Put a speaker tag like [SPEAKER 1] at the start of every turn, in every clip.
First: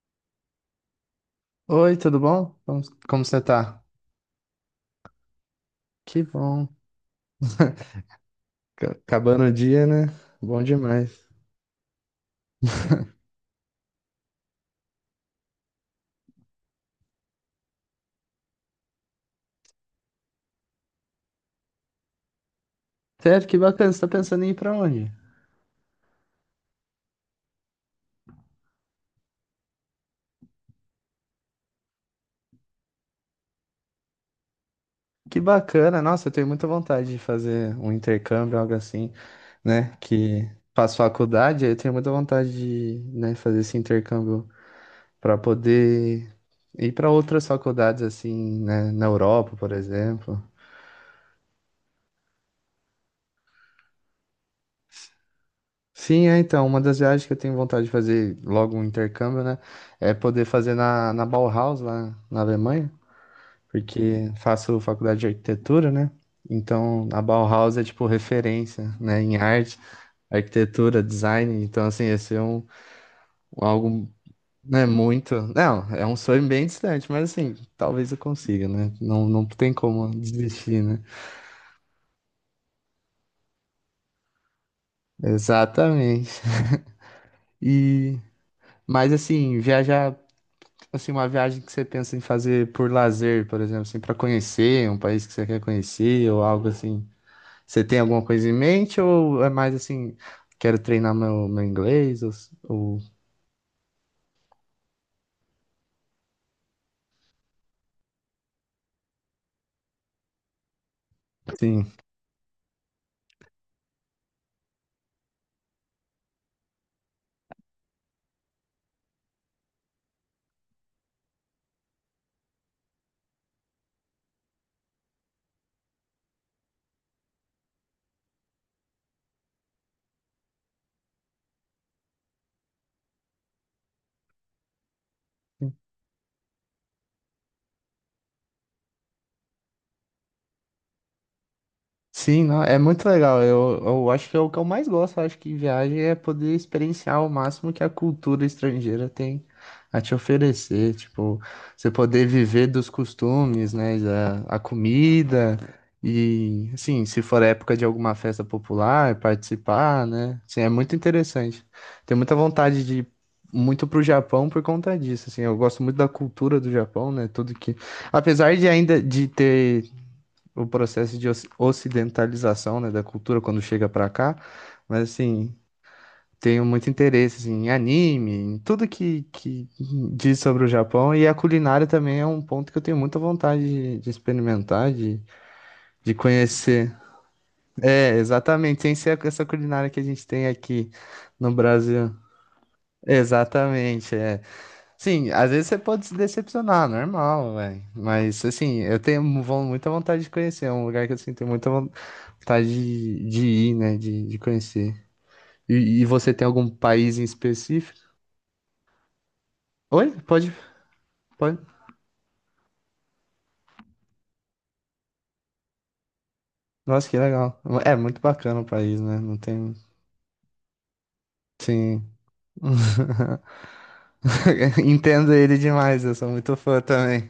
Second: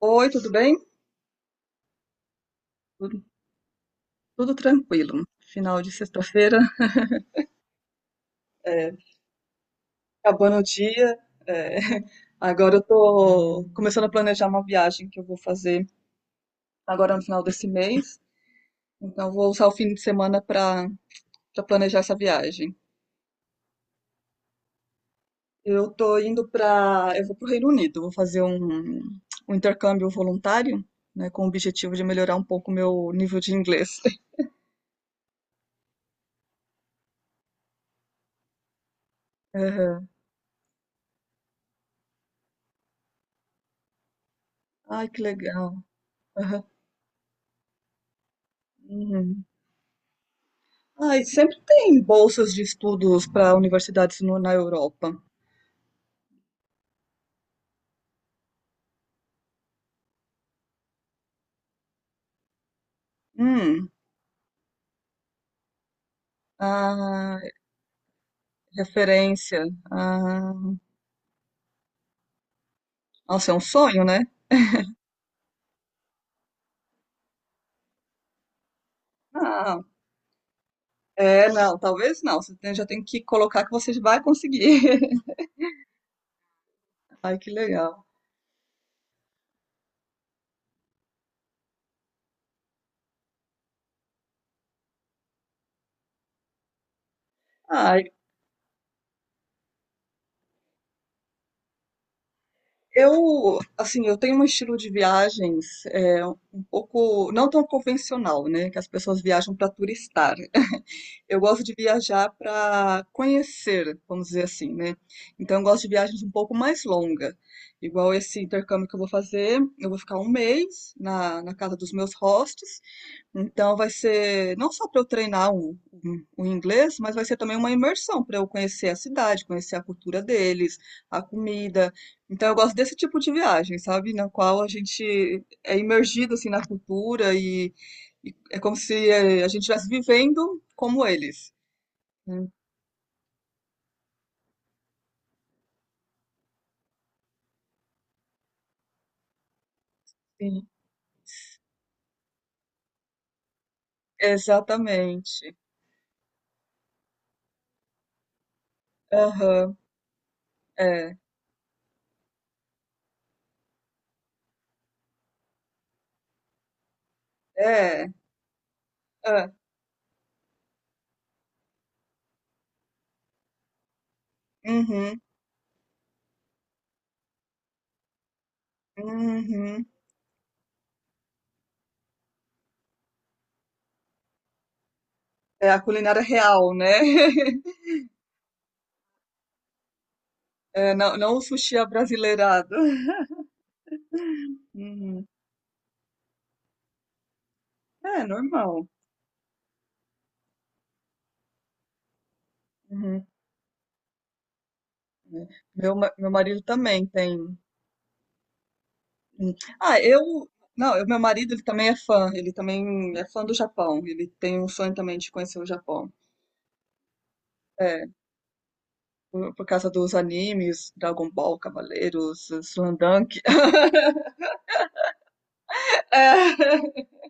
[SPEAKER 1] Oi, tudo bem?
[SPEAKER 2] Oi, tudo bom? Como,
[SPEAKER 1] Tudo,
[SPEAKER 2] como você tá?
[SPEAKER 1] tudo tranquilo. Final de
[SPEAKER 2] Que
[SPEAKER 1] sexta-feira,
[SPEAKER 2] bom.
[SPEAKER 1] é,
[SPEAKER 2] Acabando o dia, né?
[SPEAKER 1] acabando o
[SPEAKER 2] Bom demais.
[SPEAKER 1] dia. É. Agora eu tô começando a planejar uma viagem que eu vou fazer agora no final desse mês. Então eu vou usar o fim de semana para planejar essa viagem.
[SPEAKER 2] Sério, que bacana. Você tá pensando em ir pra onde?
[SPEAKER 1] Eu vou para o Reino Unido, vou fazer um intercâmbio voluntário, né, com o objetivo de melhorar um pouco o meu nível de inglês.
[SPEAKER 2] Que bacana. Nossa, eu tenho muita vontade de fazer um intercâmbio, algo assim, né?
[SPEAKER 1] Aham.
[SPEAKER 2] Que faço faculdade, aí eu tenho muita vontade de, né, fazer esse intercâmbio
[SPEAKER 1] Ai, que
[SPEAKER 2] pra
[SPEAKER 1] legal.
[SPEAKER 2] poder
[SPEAKER 1] Aham.
[SPEAKER 2] ir pra outras faculdades, assim, né? Na
[SPEAKER 1] Uhum.
[SPEAKER 2] Europa, por exemplo.
[SPEAKER 1] Ai, sempre tem bolsas de estudos para universidades na Europa.
[SPEAKER 2] Sim, é então, uma das viagens que eu tenho vontade de fazer logo um intercâmbio, né? É poder fazer na Bauhaus, lá na Alemanha,
[SPEAKER 1] Hum,
[SPEAKER 2] porque faço faculdade de arquitetura, né? Então, a
[SPEAKER 1] ah,
[SPEAKER 2] Bauhaus é tipo referência, né, em
[SPEAKER 1] referência.
[SPEAKER 2] arte,
[SPEAKER 1] Ah,
[SPEAKER 2] arquitetura, design. Então, assim, esse é um,
[SPEAKER 1] nossa, é um
[SPEAKER 2] um
[SPEAKER 1] sonho,
[SPEAKER 2] algo,
[SPEAKER 1] né?
[SPEAKER 2] né, muito. Não, é um sonho bem distante, mas assim, talvez eu consiga, né? Não, não tem
[SPEAKER 1] Ah,
[SPEAKER 2] como desistir, né?
[SPEAKER 1] é, não, talvez não. Já tem que colocar que você vai conseguir.
[SPEAKER 2] Exatamente.
[SPEAKER 1] Ai, que legal.
[SPEAKER 2] E, mas assim, viajar. Assim, uma viagem que você pensa em fazer por lazer, por exemplo, assim, para conhecer um país que você quer conhecer ou algo assim. Você tem
[SPEAKER 1] Ai,
[SPEAKER 2] alguma coisa em mente ou é mais assim, quero treinar meu inglês ou
[SPEAKER 1] eu, assim, eu tenho um estilo de viagens é, um pouco, não tão convencional, né? Que as pessoas viajam para turistar. Eu gosto de
[SPEAKER 2] sim?
[SPEAKER 1] viajar para conhecer, vamos dizer assim, né? Então, eu gosto de viagens um pouco mais longa. Igual esse intercâmbio que eu vou fazer, eu vou ficar um mês na casa dos meus hostes, então vai ser não só para eu treinar o inglês, mas vai ser também uma imersão para eu conhecer a cidade, conhecer a cultura deles, a comida. Então eu gosto desse tipo de viagem, sabe? Na qual a gente é imergido assim na cultura e é como se a gente estivesse vivendo como eles.
[SPEAKER 2] Sim,
[SPEAKER 1] Hum,
[SPEAKER 2] não, é muito legal. Eu acho que é o que eu mais gosto. Eu acho que em viagem é poder experienciar o máximo que a cultura estrangeira tem a te
[SPEAKER 1] Sim,
[SPEAKER 2] oferecer. Tipo, você poder viver dos costumes, né? da- A,
[SPEAKER 1] exatamente.
[SPEAKER 2] comida. E, assim, se for época de alguma festa popular,
[SPEAKER 1] Aham,
[SPEAKER 2] participar, né? Assim, é muito
[SPEAKER 1] é,
[SPEAKER 2] interessante. Tenho muita vontade de ir muito pro Japão por conta disso. Assim, eu gosto muito da cultura do Japão, né? Tudo que.
[SPEAKER 1] é,
[SPEAKER 2] Apesar de ainda de
[SPEAKER 1] é,
[SPEAKER 2] ter o processo de ocidentalização, né, da cultura quando chega pra cá, mas
[SPEAKER 1] uhum,
[SPEAKER 2] assim, tenho muito interesse assim, em anime, em tudo que
[SPEAKER 1] uhum.
[SPEAKER 2] diz sobre o Japão e a culinária também é um ponto que eu tenho muita vontade de experimentar, de,
[SPEAKER 1] É a
[SPEAKER 2] de
[SPEAKER 1] culinária real, né?
[SPEAKER 2] conhecer. É, exatamente, sem ser essa culinária que a gente tem aqui
[SPEAKER 1] É, não, não o
[SPEAKER 2] no
[SPEAKER 1] sushi
[SPEAKER 2] Brasil.
[SPEAKER 1] abrasileirado.
[SPEAKER 2] Exatamente, é.
[SPEAKER 1] Uhum.
[SPEAKER 2] Sim, às vezes você pode se decepcionar, normal, velho.
[SPEAKER 1] É
[SPEAKER 2] Mas assim,
[SPEAKER 1] normal.
[SPEAKER 2] eu tenho muita vontade de conhecer, é um lugar que eu sinto muita vontade
[SPEAKER 1] Uhum.
[SPEAKER 2] de ir, né? De conhecer.
[SPEAKER 1] É.
[SPEAKER 2] E,
[SPEAKER 1] Meu,
[SPEAKER 2] e
[SPEAKER 1] ma- meu
[SPEAKER 2] você tem
[SPEAKER 1] marido
[SPEAKER 2] algum
[SPEAKER 1] também
[SPEAKER 2] país em
[SPEAKER 1] tem.
[SPEAKER 2] específico?
[SPEAKER 1] Uhum. Ah,
[SPEAKER 2] Oi?
[SPEAKER 1] eu.
[SPEAKER 2] Pode,
[SPEAKER 1] Não, meu marido,
[SPEAKER 2] pode.
[SPEAKER 1] ele também é fã. Ele também é fã do Japão. Ele tem um sonho também de conhecer o Japão.
[SPEAKER 2] Nossa, que legal. É
[SPEAKER 1] É,
[SPEAKER 2] muito bacana o país, né? Não
[SPEAKER 1] por
[SPEAKER 2] tem.
[SPEAKER 1] causa dos animes, Dragon Ball,
[SPEAKER 2] Sim.
[SPEAKER 1] Cavaleiros, Slam Dunk.
[SPEAKER 2] Entendo ele demais, eu sou
[SPEAKER 1] É.
[SPEAKER 2] muito fã também.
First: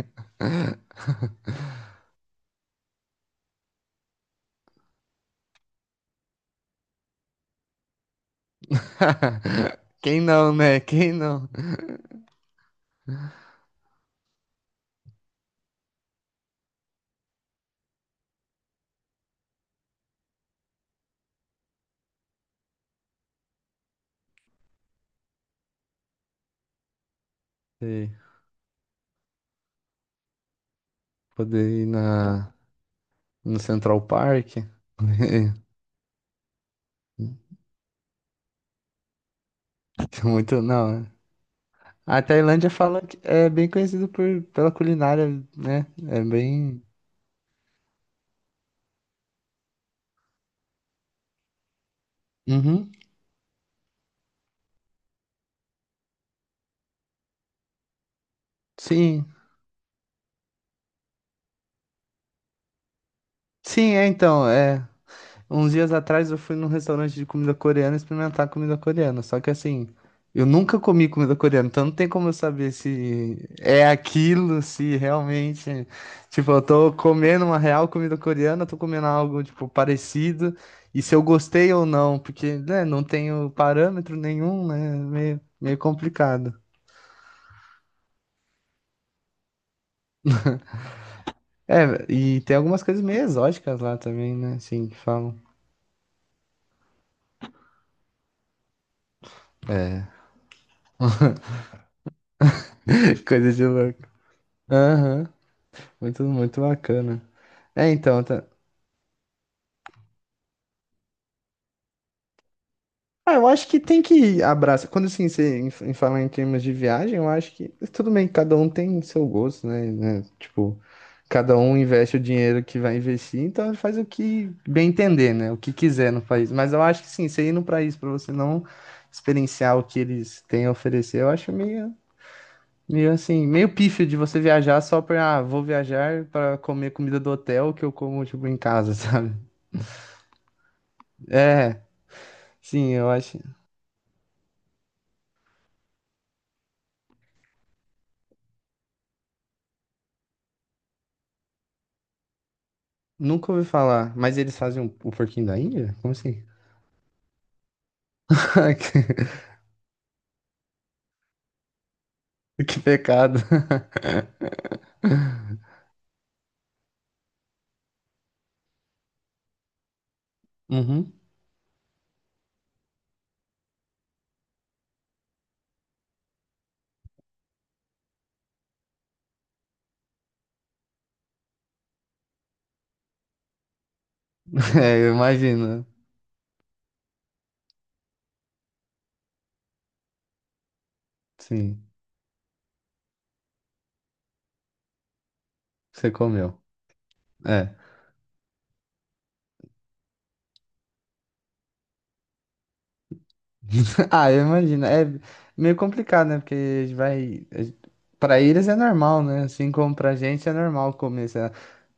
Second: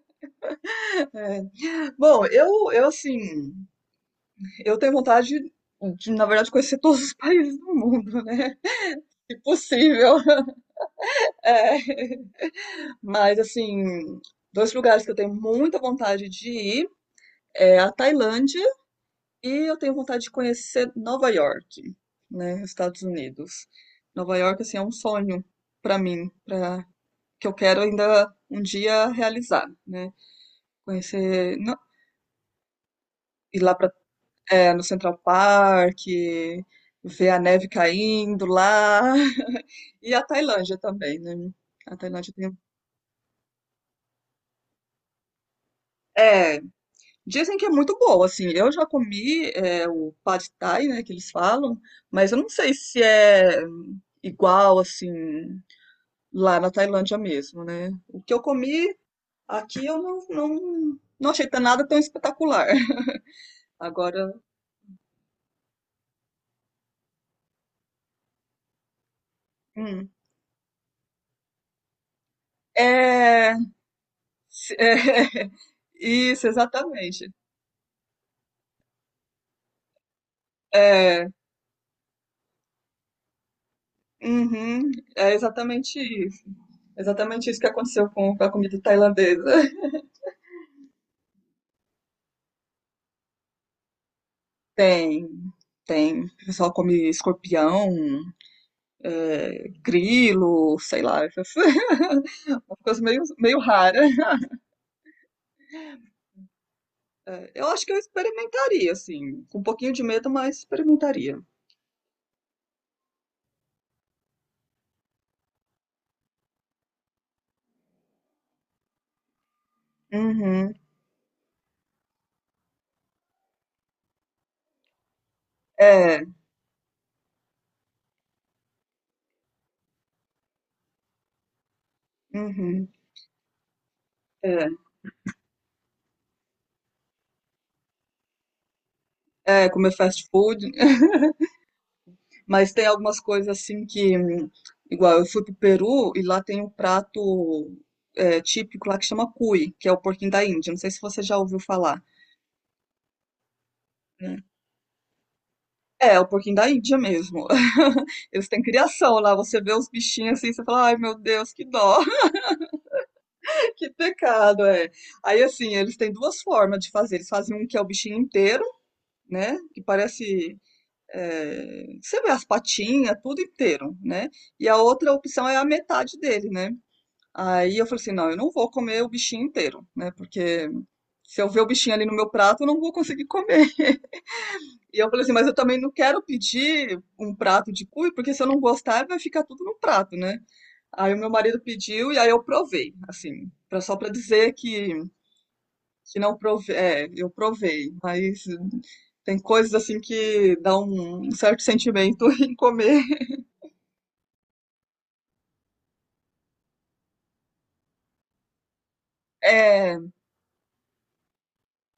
[SPEAKER 1] Bom, eu assim, eu tenho vontade de, na verdade, conhecer todos os países do mundo, né? Se possível.
[SPEAKER 2] Quem não, né? Quem não?
[SPEAKER 1] É. Mas assim, dois lugares que eu tenho muita vontade de ir. É a Tailândia e eu tenho vontade de conhecer Nova York, né, Estados Unidos. Nova York, assim, é um sonho para mim, para que eu quero
[SPEAKER 2] Sei.
[SPEAKER 1] ainda um dia realizar, né? Conhecer,
[SPEAKER 2] Poder
[SPEAKER 1] não,
[SPEAKER 2] ir na, no
[SPEAKER 1] ir lá pra,
[SPEAKER 2] Central Park.
[SPEAKER 1] é, no Central Park, ver a neve caindo lá, e a
[SPEAKER 2] Muito,
[SPEAKER 1] Tailândia
[SPEAKER 2] não. né?
[SPEAKER 1] também, né? A
[SPEAKER 2] A
[SPEAKER 1] Tailândia tem, um,
[SPEAKER 2] Tailândia fala que é bem conhecido pela culinária, né? É
[SPEAKER 1] é,
[SPEAKER 2] bem.
[SPEAKER 1] dizem que é muito boa, assim. Eu já comi é, o pad thai, né, que eles falam, mas eu não sei
[SPEAKER 2] Uhum.
[SPEAKER 1] se é igual, assim, lá na Tailândia mesmo, né? O que eu comi
[SPEAKER 2] Sim.
[SPEAKER 1] aqui eu não achei nada tão espetacular.
[SPEAKER 2] Sim, é
[SPEAKER 1] Agora,
[SPEAKER 2] então, é. Uns dias atrás eu fui num restaurante de comida coreana experimentar comida coreana. Só que assim,
[SPEAKER 1] hum,
[SPEAKER 2] eu nunca comi comida coreana, então não tem como eu saber se
[SPEAKER 1] é,
[SPEAKER 2] é aquilo,
[SPEAKER 1] é,
[SPEAKER 2] se realmente.
[SPEAKER 1] isso,
[SPEAKER 2] Tipo, eu tô
[SPEAKER 1] exatamente.
[SPEAKER 2] comendo uma real comida coreana, tô comendo algo, tipo, parecido, e se eu
[SPEAKER 1] É,
[SPEAKER 2] gostei ou não, porque, né, não tenho parâmetro nenhum,
[SPEAKER 1] uhum,
[SPEAKER 2] né?
[SPEAKER 1] é
[SPEAKER 2] Meio, meio
[SPEAKER 1] exatamente isso.
[SPEAKER 2] complicado.
[SPEAKER 1] Exatamente isso que aconteceu com a comida tailandesa.
[SPEAKER 2] É, e tem algumas coisas meio exóticas lá também, né? Assim, que
[SPEAKER 1] Tem,
[SPEAKER 2] falam.
[SPEAKER 1] tem. O pessoal come escorpião,
[SPEAKER 2] É.
[SPEAKER 1] grilo, sei lá, uma coisa meio,
[SPEAKER 2] Coisa
[SPEAKER 1] meio
[SPEAKER 2] de
[SPEAKER 1] rara.
[SPEAKER 2] louco. Aham. Muito, muito bacana.
[SPEAKER 1] Eu acho
[SPEAKER 2] É,
[SPEAKER 1] que eu
[SPEAKER 2] então, tá.
[SPEAKER 1] experimentaria, assim, com um pouquinho de medo, mas experimentaria.
[SPEAKER 2] Ah, eu acho que tem que abraçar. Quando assim, você em falar em termos de viagem, eu acho que tudo bem, cada um tem seu gosto, né? né?
[SPEAKER 1] Uhum.
[SPEAKER 2] Tipo, cada um investe o dinheiro que vai investir, então ele faz o que bem entender, né? O que quiser no
[SPEAKER 1] É,
[SPEAKER 2] país. Mas eu acho que sim, você ir no país para você não experienciar o que eles têm a oferecer, eu acho meio,
[SPEAKER 1] uhum.
[SPEAKER 2] meio assim, meio pífio de você
[SPEAKER 1] É,
[SPEAKER 2] viajar só pra, ah, vou viajar para comer comida do hotel que eu como, tipo, em casa, sabe?
[SPEAKER 1] é, comer fast food,
[SPEAKER 2] É.
[SPEAKER 1] mas tem
[SPEAKER 2] Sim, eu
[SPEAKER 1] algumas
[SPEAKER 2] acho.
[SPEAKER 1] coisas assim que, igual eu fui pro Peru e lá tem um prato é, típico lá que chama cuy, que é o porquinho da Índia. Não sei se você já ouviu falar.
[SPEAKER 2] Nunca ouvi falar, mas
[SPEAKER 1] Né?
[SPEAKER 2] eles fazem o porquinho da Índia? Como
[SPEAKER 1] É, o
[SPEAKER 2] assim?
[SPEAKER 1] porquinho da Índia mesmo. Eles têm
[SPEAKER 2] Ai,
[SPEAKER 1] criação lá, você vê os bichinhos assim, você fala, ai meu Deus, que dó.
[SPEAKER 2] que pecado.
[SPEAKER 1] Que pecado, é. Aí, assim, eles têm duas formas de fazer. Eles fazem um que é o bichinho inteiro, né? Que parece.
[SPEAKER 2] Uhum.
[SPEAKER 1] É, você vê as patinhas, tudo inteiro, né? E a outra opção é a metade dele, né? Aí eu falei assim: não, eu não vou comer o bichinho inteiro, né? Porque se eu ver o bichinho ali no meu prato, eu não vou conseguir comer. E
[SPEAKER 2] É,
[SPEAKER 1] eu
[SPEAKER 2] eu
[SPEAKER 1] falei assim: mas eu também
[SPEAKER 2] imagino.
[SPEAKER 1] não quero pedir um prato de cuy, porque se eu não gostar, vai ficar tudo no prato, né? Aí o meu marido
[SPEAKER 2] Sim,
[SPEAKER 1] pediu e aí eu provei, assim, pra, só pra dizer que
[SPEAKER 2] você
[SPEAKER 1] que não
[SPEAKER 2] comeu.
[SPEAKER 1] provei, é, eu
[SPEAKER 2] É.
[SPEAKER 1] provei, mas tem coisas assim que dá um certo sentimento em comer.
[SPEAKER 2] Ah, eu imagino. É meio complicado, né? Porque a gente vai. A gente- Pra eles é normal, né? Assim como
[SPEAKER 1] É,
[SPEAKER 2] pra gente é normal comer, sei lá,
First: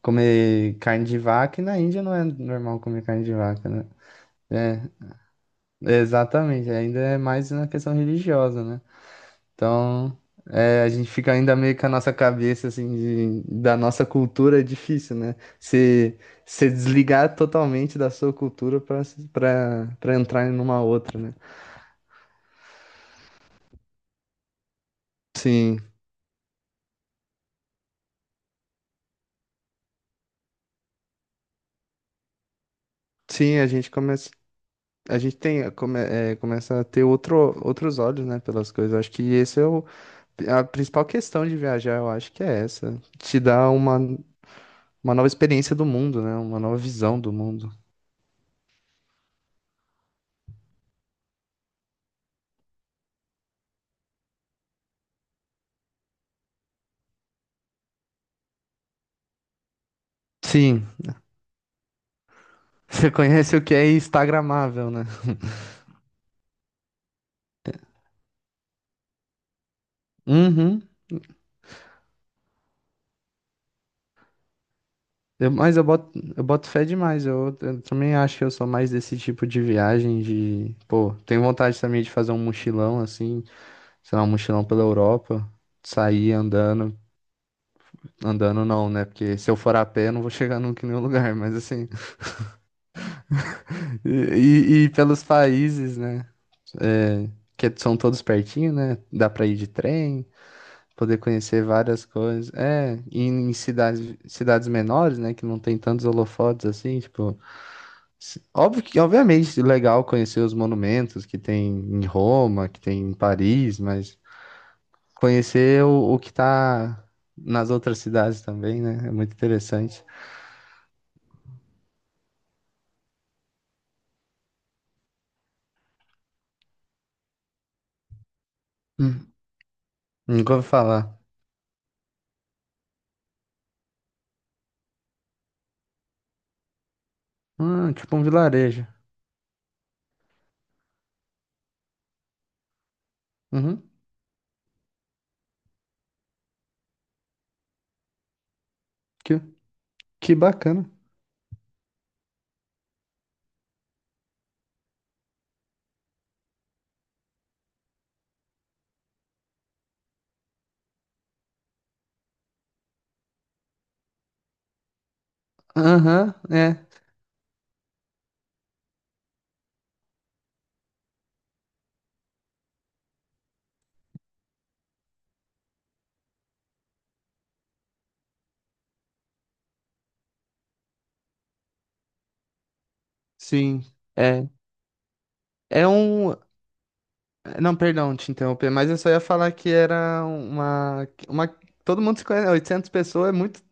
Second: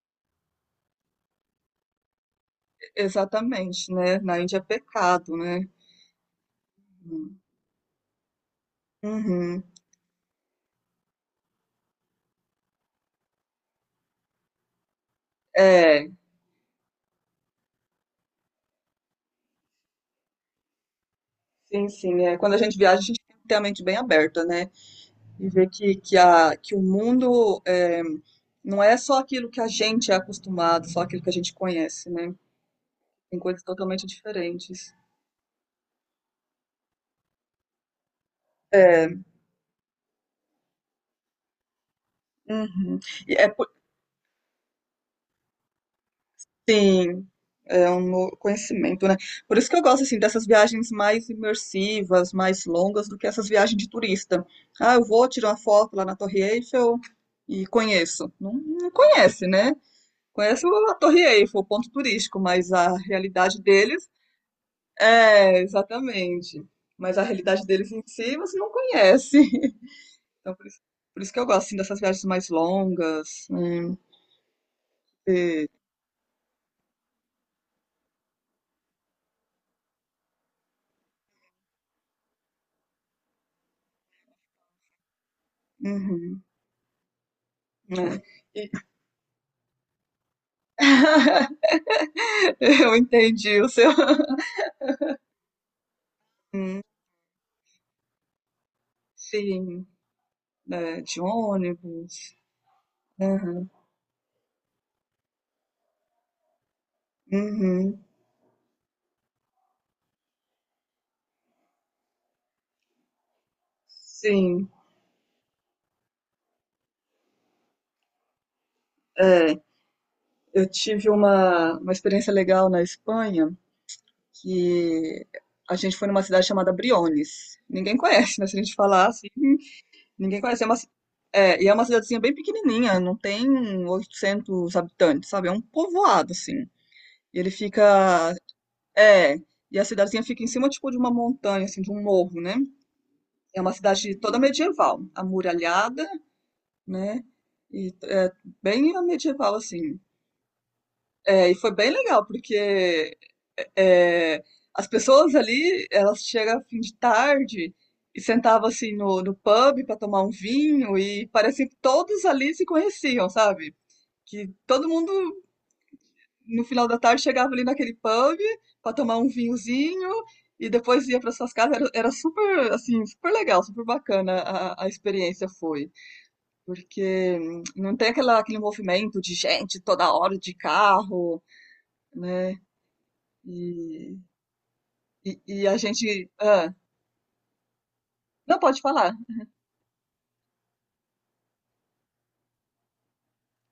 [SPEAKER 2] comer carne de vaca, e na Índia não é normal comer carne de vaca, né?
[SPEAKER 1] exatamente, né? Na Índia é
[SPEAKER 2] É,
[SPEAKER 1] pecado, né?
[SPEAKER 2] exatamente. Ainda é mais na questão religiosa, né?
[SPEAKER 1] Uhum.
[SPEAKER 2] Então, é, a gente fica ainda meio com a nossa cabeça, assim, de- da nossa cultura é difícil, né?
[SPEAKER 1] É,
[SPEAKER 2] Se desligar totalmente da sua cultura para entrar em uma outra, né?
[SPEAKER 1] sim, sim. É. Quando a gente viaja, a gente tem que ter a mente bem aberta, né? E ver
[SPEAKER 2] Sim,
[SPEAKER 1] que o mundo é, não é só aquilo que a gente é acostumado, só aquilo que a gente conhece, né? Tem
[SPEAKER 2] sim,
[SPEAKER 1] coisas
[SPEAKER 2] a gente
[SPEAKER 1] totalmente
[SPEAKER 2] começa,
[SPEAKER 1] diferentes.
[SPEAKER 2] a gente tem, come, é, começa a ter outro, outros olhos, né, pelas coisas. Acho
[SPEAKER 1] É,
[SPEAKER 2] que esse é o, a principal questão de viajar, eu acho que é
[SPEAKER 1] uhum.
[SPEAKER 2] essa.
[SPEAKER 1] E
[SPEAKER 2] Te
[SPEAKER 1] é,
[SPEAKER 2] dá uma nova experiência do mundo, né? Uma nova visão
[SPEAKER 1] sim,
[SPEAKER 2] do mundo.
[SPEAKER 1] é um novo conhecimento, né? Por isso que eu gosto assim dessas viagens mais imersivas, mais longas do que essas viagens de turista. Ah, eu vou tirar uma foto lá na Torre Eiffel e conheço. Não, não conhece, né? Conhece
[SPEAKER 2] Sim,
[SPEAKER 1] a Torre Eiffel, o ponto turístico, mas a
[SPEAKER 2] você conhece
[SPEAKER 1] realidade
[SPEAKER 2] o que é
[SPEAKER 1] deles
[SPEAKER 2] instagramável, né?
[SPEAKER 1] é exatamente. Mas a realidade deles em si você não conhece. Então, por isso,
[SPEAKER 2] Uhum.
[SPEAKER 1] por isso que eu gosto assim dessas viagens mais longas, né?
[SPEAKER 2] Eu-
[SPEAKER 1] E-
[SPEAKER 2] mas eu boto fé demais. Eu também acho que eu sou mais desse tipo de viagem de, pô, tenho vontade também de fazer um mochilão assim, sei lá, um mochilão pela Europa, sair
[SPEAKER 1] Uhum,
[SPEAKER 2] andando,
[SPEAKER 1] né?
[SPEAKER 2] andando
[SPEAKER 1] E-
[SPEAKER 2] não, né? Porque se eu for a pé, eu não vou chegar nunca em nenhum lugar, mas assim,
[SPEAKER 1] Eu entendi o seu.
[SPEAKER 2] e, e pelos países, né?
[SPEAKER 1] Hum,
[SPEAKER 2] É, que são todos pertinho, né? Dá pra ir de
[SPEAKER 1] sim,
[SPEAKER 2] trem,
[SPEAKER 1] é,
[SPEAKER 2] poder
[SPEAKER 1] de
[SPEAKER 2] conhecer várias
[SPEAKER 1] ônibus.
[SPEAKER 2] coisas. É, e em
[SPEAKER 1] Aham,
[SPEAKER 2] cidades, cidades menores, né? Que não tem tantos holofotes assim, tipo.
[SPEAKER 1] uhum,
[SPEAKER 2] Óbvio que, obviamente, legal conhecer os monumentos que tem em Roma, que tem em Paris, mas
[SPEAKER 1] sim,
[SPEAKER 2] conhecer o que tá nas outras cidades também, né? É muito
[SPEAKER 1] é,
[SPEAKER 2] interessante.
[SPEAKER 1] eu tive uma experiência legal na Espanha que a gente foi numa cidade chamada Briones. Ninguém conhece, né? Se a gente falar assim,
[SPEAKER 2] Hum,
[SPEAKER 1] ninguém
[SPEAKER 2] nunca
[SPEAKER 1] conhece.
[SPEAKER 2] ouvi
[SPEAKER 1] É uma, ci-
[SPEAKER 2] falar.
[SPEAKER 1] é, e é uma cidadezinha bem pequenininha, não tem 800 habitantes, sabe? É um povoado, assim. E ele
[SPEAKER 2] Ah, tipo um
[SPEAKER 1] fica.
[SPEAKER 2] vilarejo.
[SPEAKER 1] É, e a cidadezinha fica em cima, tipo, de uma montanha, assim, de um morro, né? É uma
[SPEAKER 2] Uhum,
[SPEAKER 1] cidade toda medieval, amuralhada, né? E é bem
[SPEAKER 2] que,
[SPEAKER 1] medieval, assim.
[SPEAKER 2] que bacana.
[SPEAKER 1] É, e foi bem legal, porque é, as pessoas ali, elas chegam a fim de tarde e sentavam, assim, no pub para tomar um vinho e parecia que todos ali se conheciam, sabe? Que todo mundo,
[SPEAKER 2] Aham,
[SPEAKER 1] no
[SPEAKER 2] é.
[SPEAKER 1] final da tarde, chegava ali naquele pub para tomar um vinhozinho e depois ia para suas casas. Era super, assim, super legal, super bacana a experiência foi. Porque não tem aquela, aquele movimento de gente toda hora de carro, né?
[SPEAKER 2] Sim.
[SPEAKER 1] E,
[SPEAKER 2] É.
[SPEAKER 1] e a
[SPEAKER 2] É
[SPEAKER 1] gente.
[SPEAKER 2] um.
[SPEAKER 1] Ah,
[SPEAKER 2] Não, perdão te
[SPEAKER 1] não
[SPEAKER 2] interromper,
[SPEAKER 1] pode
[SPEAKER 2] mas eu só
[SPEAKER 1] falar,
[SPEAKER 2] ia falar que era uma. Uma... Todo mundo se conhece, 800 pessoas é muito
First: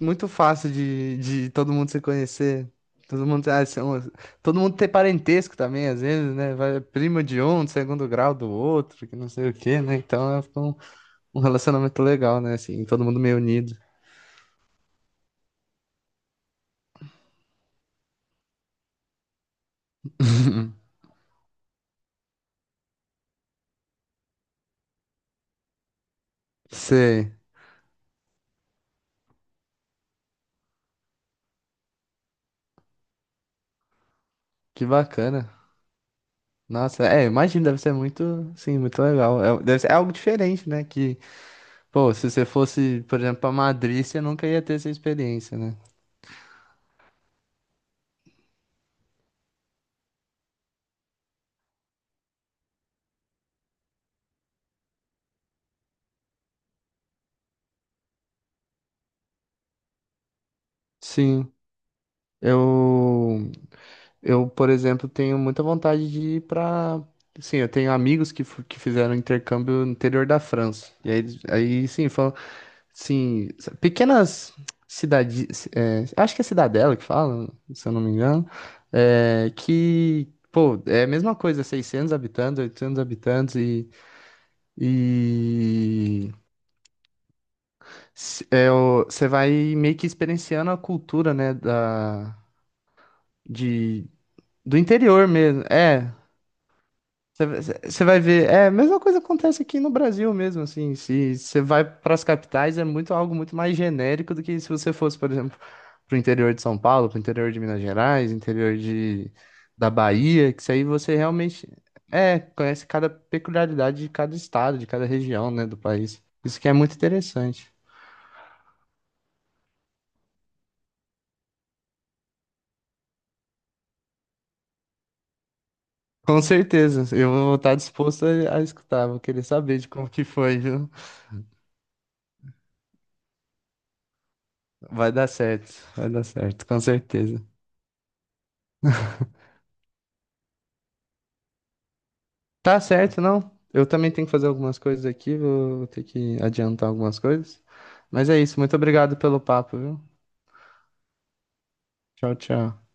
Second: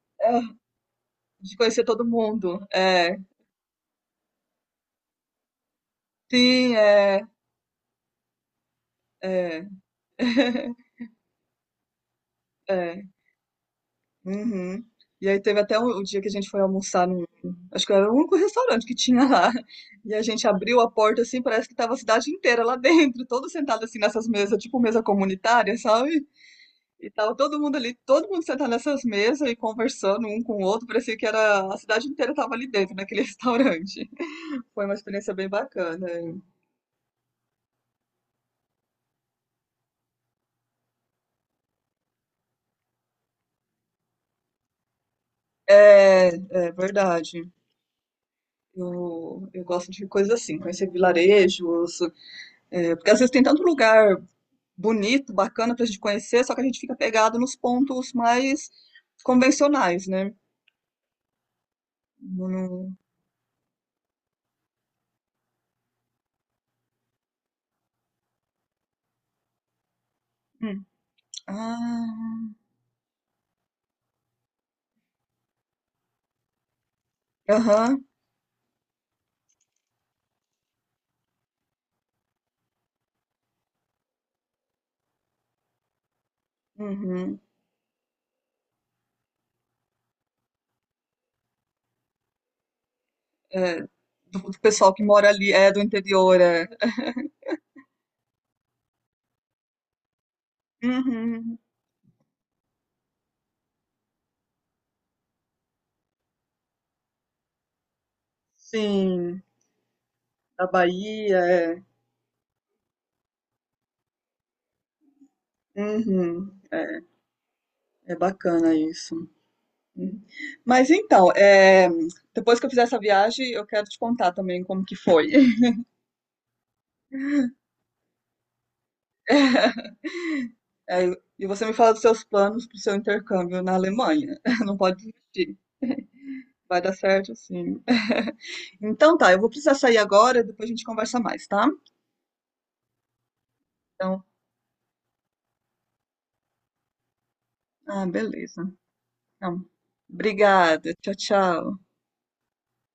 [SPEAKER 2] muito
[SPEAKER 1] ah,
[SPEAKER 2] fácil de
[SPEAKER 1] de
[SPEAKER 2] todo
[SPEAKER 1] conhecer
[SPEAKER 2] mundo se
[SPEAKER 1] todo mundo.
[SPEAKER 2] conhecer.
[SPEAKER 1] É,
[SPEAKER 2] Todo mundo, ah, são- todo mundo ter parentesco também, às vezes, né?
[SPEAKER 1] sim,
[SPEAKER 2] Vai, prima
[SPEAKER 1] é,
[SPEAKER 2] de um, do segundo grau do outro, que não sei o
[SPEAKER 1] é,
[SPEAKER 2] quê, né? Então é um, um relacionamento legal, né? Assim,
[SPEAKER 1] é,
[SPEAKER 2] todo mundo meio unido.
[SPEAKER 1] uhum. E aí teve até um, o dia que a gente foi almoçar num. Acho que era o único restaurante que tinha lá. E a gente abriu a porta assim, parece que tava a cidade inteira lá dentro, todos sentados assim nessas mesas, tipo mesa comunitária, sabe? E
[SPEAKER 2] Sei,
[SPEAKER 1] tava todo mundo ali, todo mundo sentado nessas mesas e conversando um com o outro, parecia que era a cidade inteira tava ali dentro, naquele restaurante. Foi
[SPEAKER 2] que
[SPEAKER 1] uma experiência bem
[SPEAKER 2] bacana.
[SPEAKER 1] bacana.
[SPEAKER 2] Nossa, é, imagino, deve ser muito, sim, muito legal. É, deve ser é algo diferente, né? Que, pô, se você fosse, por exemplo, pra Madrid, você nunca ia ter essa experiência, né?
[SPEAKER 1] É, é verdade. Eu gosto de coisas assim, conhecer vilarejos, é, porque às vezes tem tanto lugar bonito, bacana pra gente conhecer, só que a gente fica pegado nos pontos mais convencionais, né?
[SPEAKER 2] Sim,
[SPEAKER 1] No- no-
[SPEAKER 2] eu. Eu, por exemplo, tenho muita vontade de ir para. Sim, eu tenho amigos que, que fizeram intercâmbio no interior da
[SPEAKER 1] hum,
[SPEAKER 2] França. E aí, eles- aí sim, falam.
[SPEAKER 1] Ah,
[SPEAKER 2] Sim, pequenas cidades. Acho que é cidadela que fala, se eu não
[SPEAKER 1] aham,
[SPEAKER 2] me engano. É, que, pô, é a mesma coisa, 600 habitantes, 800 habitantes. E. E.
[SPEAKER 1] uhum,
[SPEAKER 2] é o- Você vai meio que experienciando a cultura, né? Da,
[SPEAKER 1] é,
[SPEAKER 2] de,
[SPEAKER 1] do
[SPEAKER 2] do
[SPEAKER 1] pessoal que
[SPEAKER 2] interior
[SPEAKER 1] mora ali,
[SPEAKER 2] mesmo.
[SPEAKER 1] é do
[SPEAKER 2] É,
[SPEAKER 1] interior, é.
[SPEAKER 2] você vai ver, é, a mesma coisa acontece aqui no Brasil mesmo, assim, se
[SPEAKER 1] Uhum.
[SPEAKER 2] você vai para as capitais é muito algo muito mais genérico do que se você fosse, por exemplo, para o interior de São Paulo, para o interior de Minas Gerais, interior de,
[SPEAKER 1] Sim,
[SPEAKER 2] da Bahia, que
[SPEAKER 1] a
[SPEAKER 2] isso aí você
[SPEAKER 1] Bahia
[SPEAKER 2] realmente,
[SPEAKER 1] é.
[SPEAKER 2] é, conhece cada peculiaridade de cada estado, de cada região, né, do país.
[SPEAKER 1] Uhum.
[SPEAKER 2] Isso que é muito
[SPEAKER 1] É,
[SPEAKER 2] interessante.
[SPEAKER 1] é bacana isso. Uhum. Mas então, é, depois que eu fizer essa viagem, eu quero te contar também como que foi.
[SPEAKER 2] Com certeza, eu vou estar disposto a escutar, vou querer saber de como que foi, viu?
[SPEAKER 1] É, e você me fala dos seus planos para o seu intercâmbio na Alemanha. Não pode desistir.
[SPEAKER 2] Vai dar certo, com
[SPEAKER 1] Vai dar certo,
[SPEAKER 2] certeza.
[SPEAKER 1] sim. Então tá, eu vou precisar sair agora, depois a gente conversa mais, tá?
[SPEAKER 2] Tá certo, não. Eu também
[SPEAKER 1] Então,
[SPEAKER 2] tenho que fazer algumas coisas aqui, vou ter que adiantar algumas coisas.
[SPEAKER 1] ah,
[SPEAKER 2] Mas é isso,
[SPEAKER 1] beleza.
[SPEAKER 2] muito obrigado pelo
[SPEAKER 1] Então,
[SPEAKER 2] papo, viu?
[SPEAKER 1] obrigada. Tchau, tchau.
[SPEAKER 2] Tchau, tchau.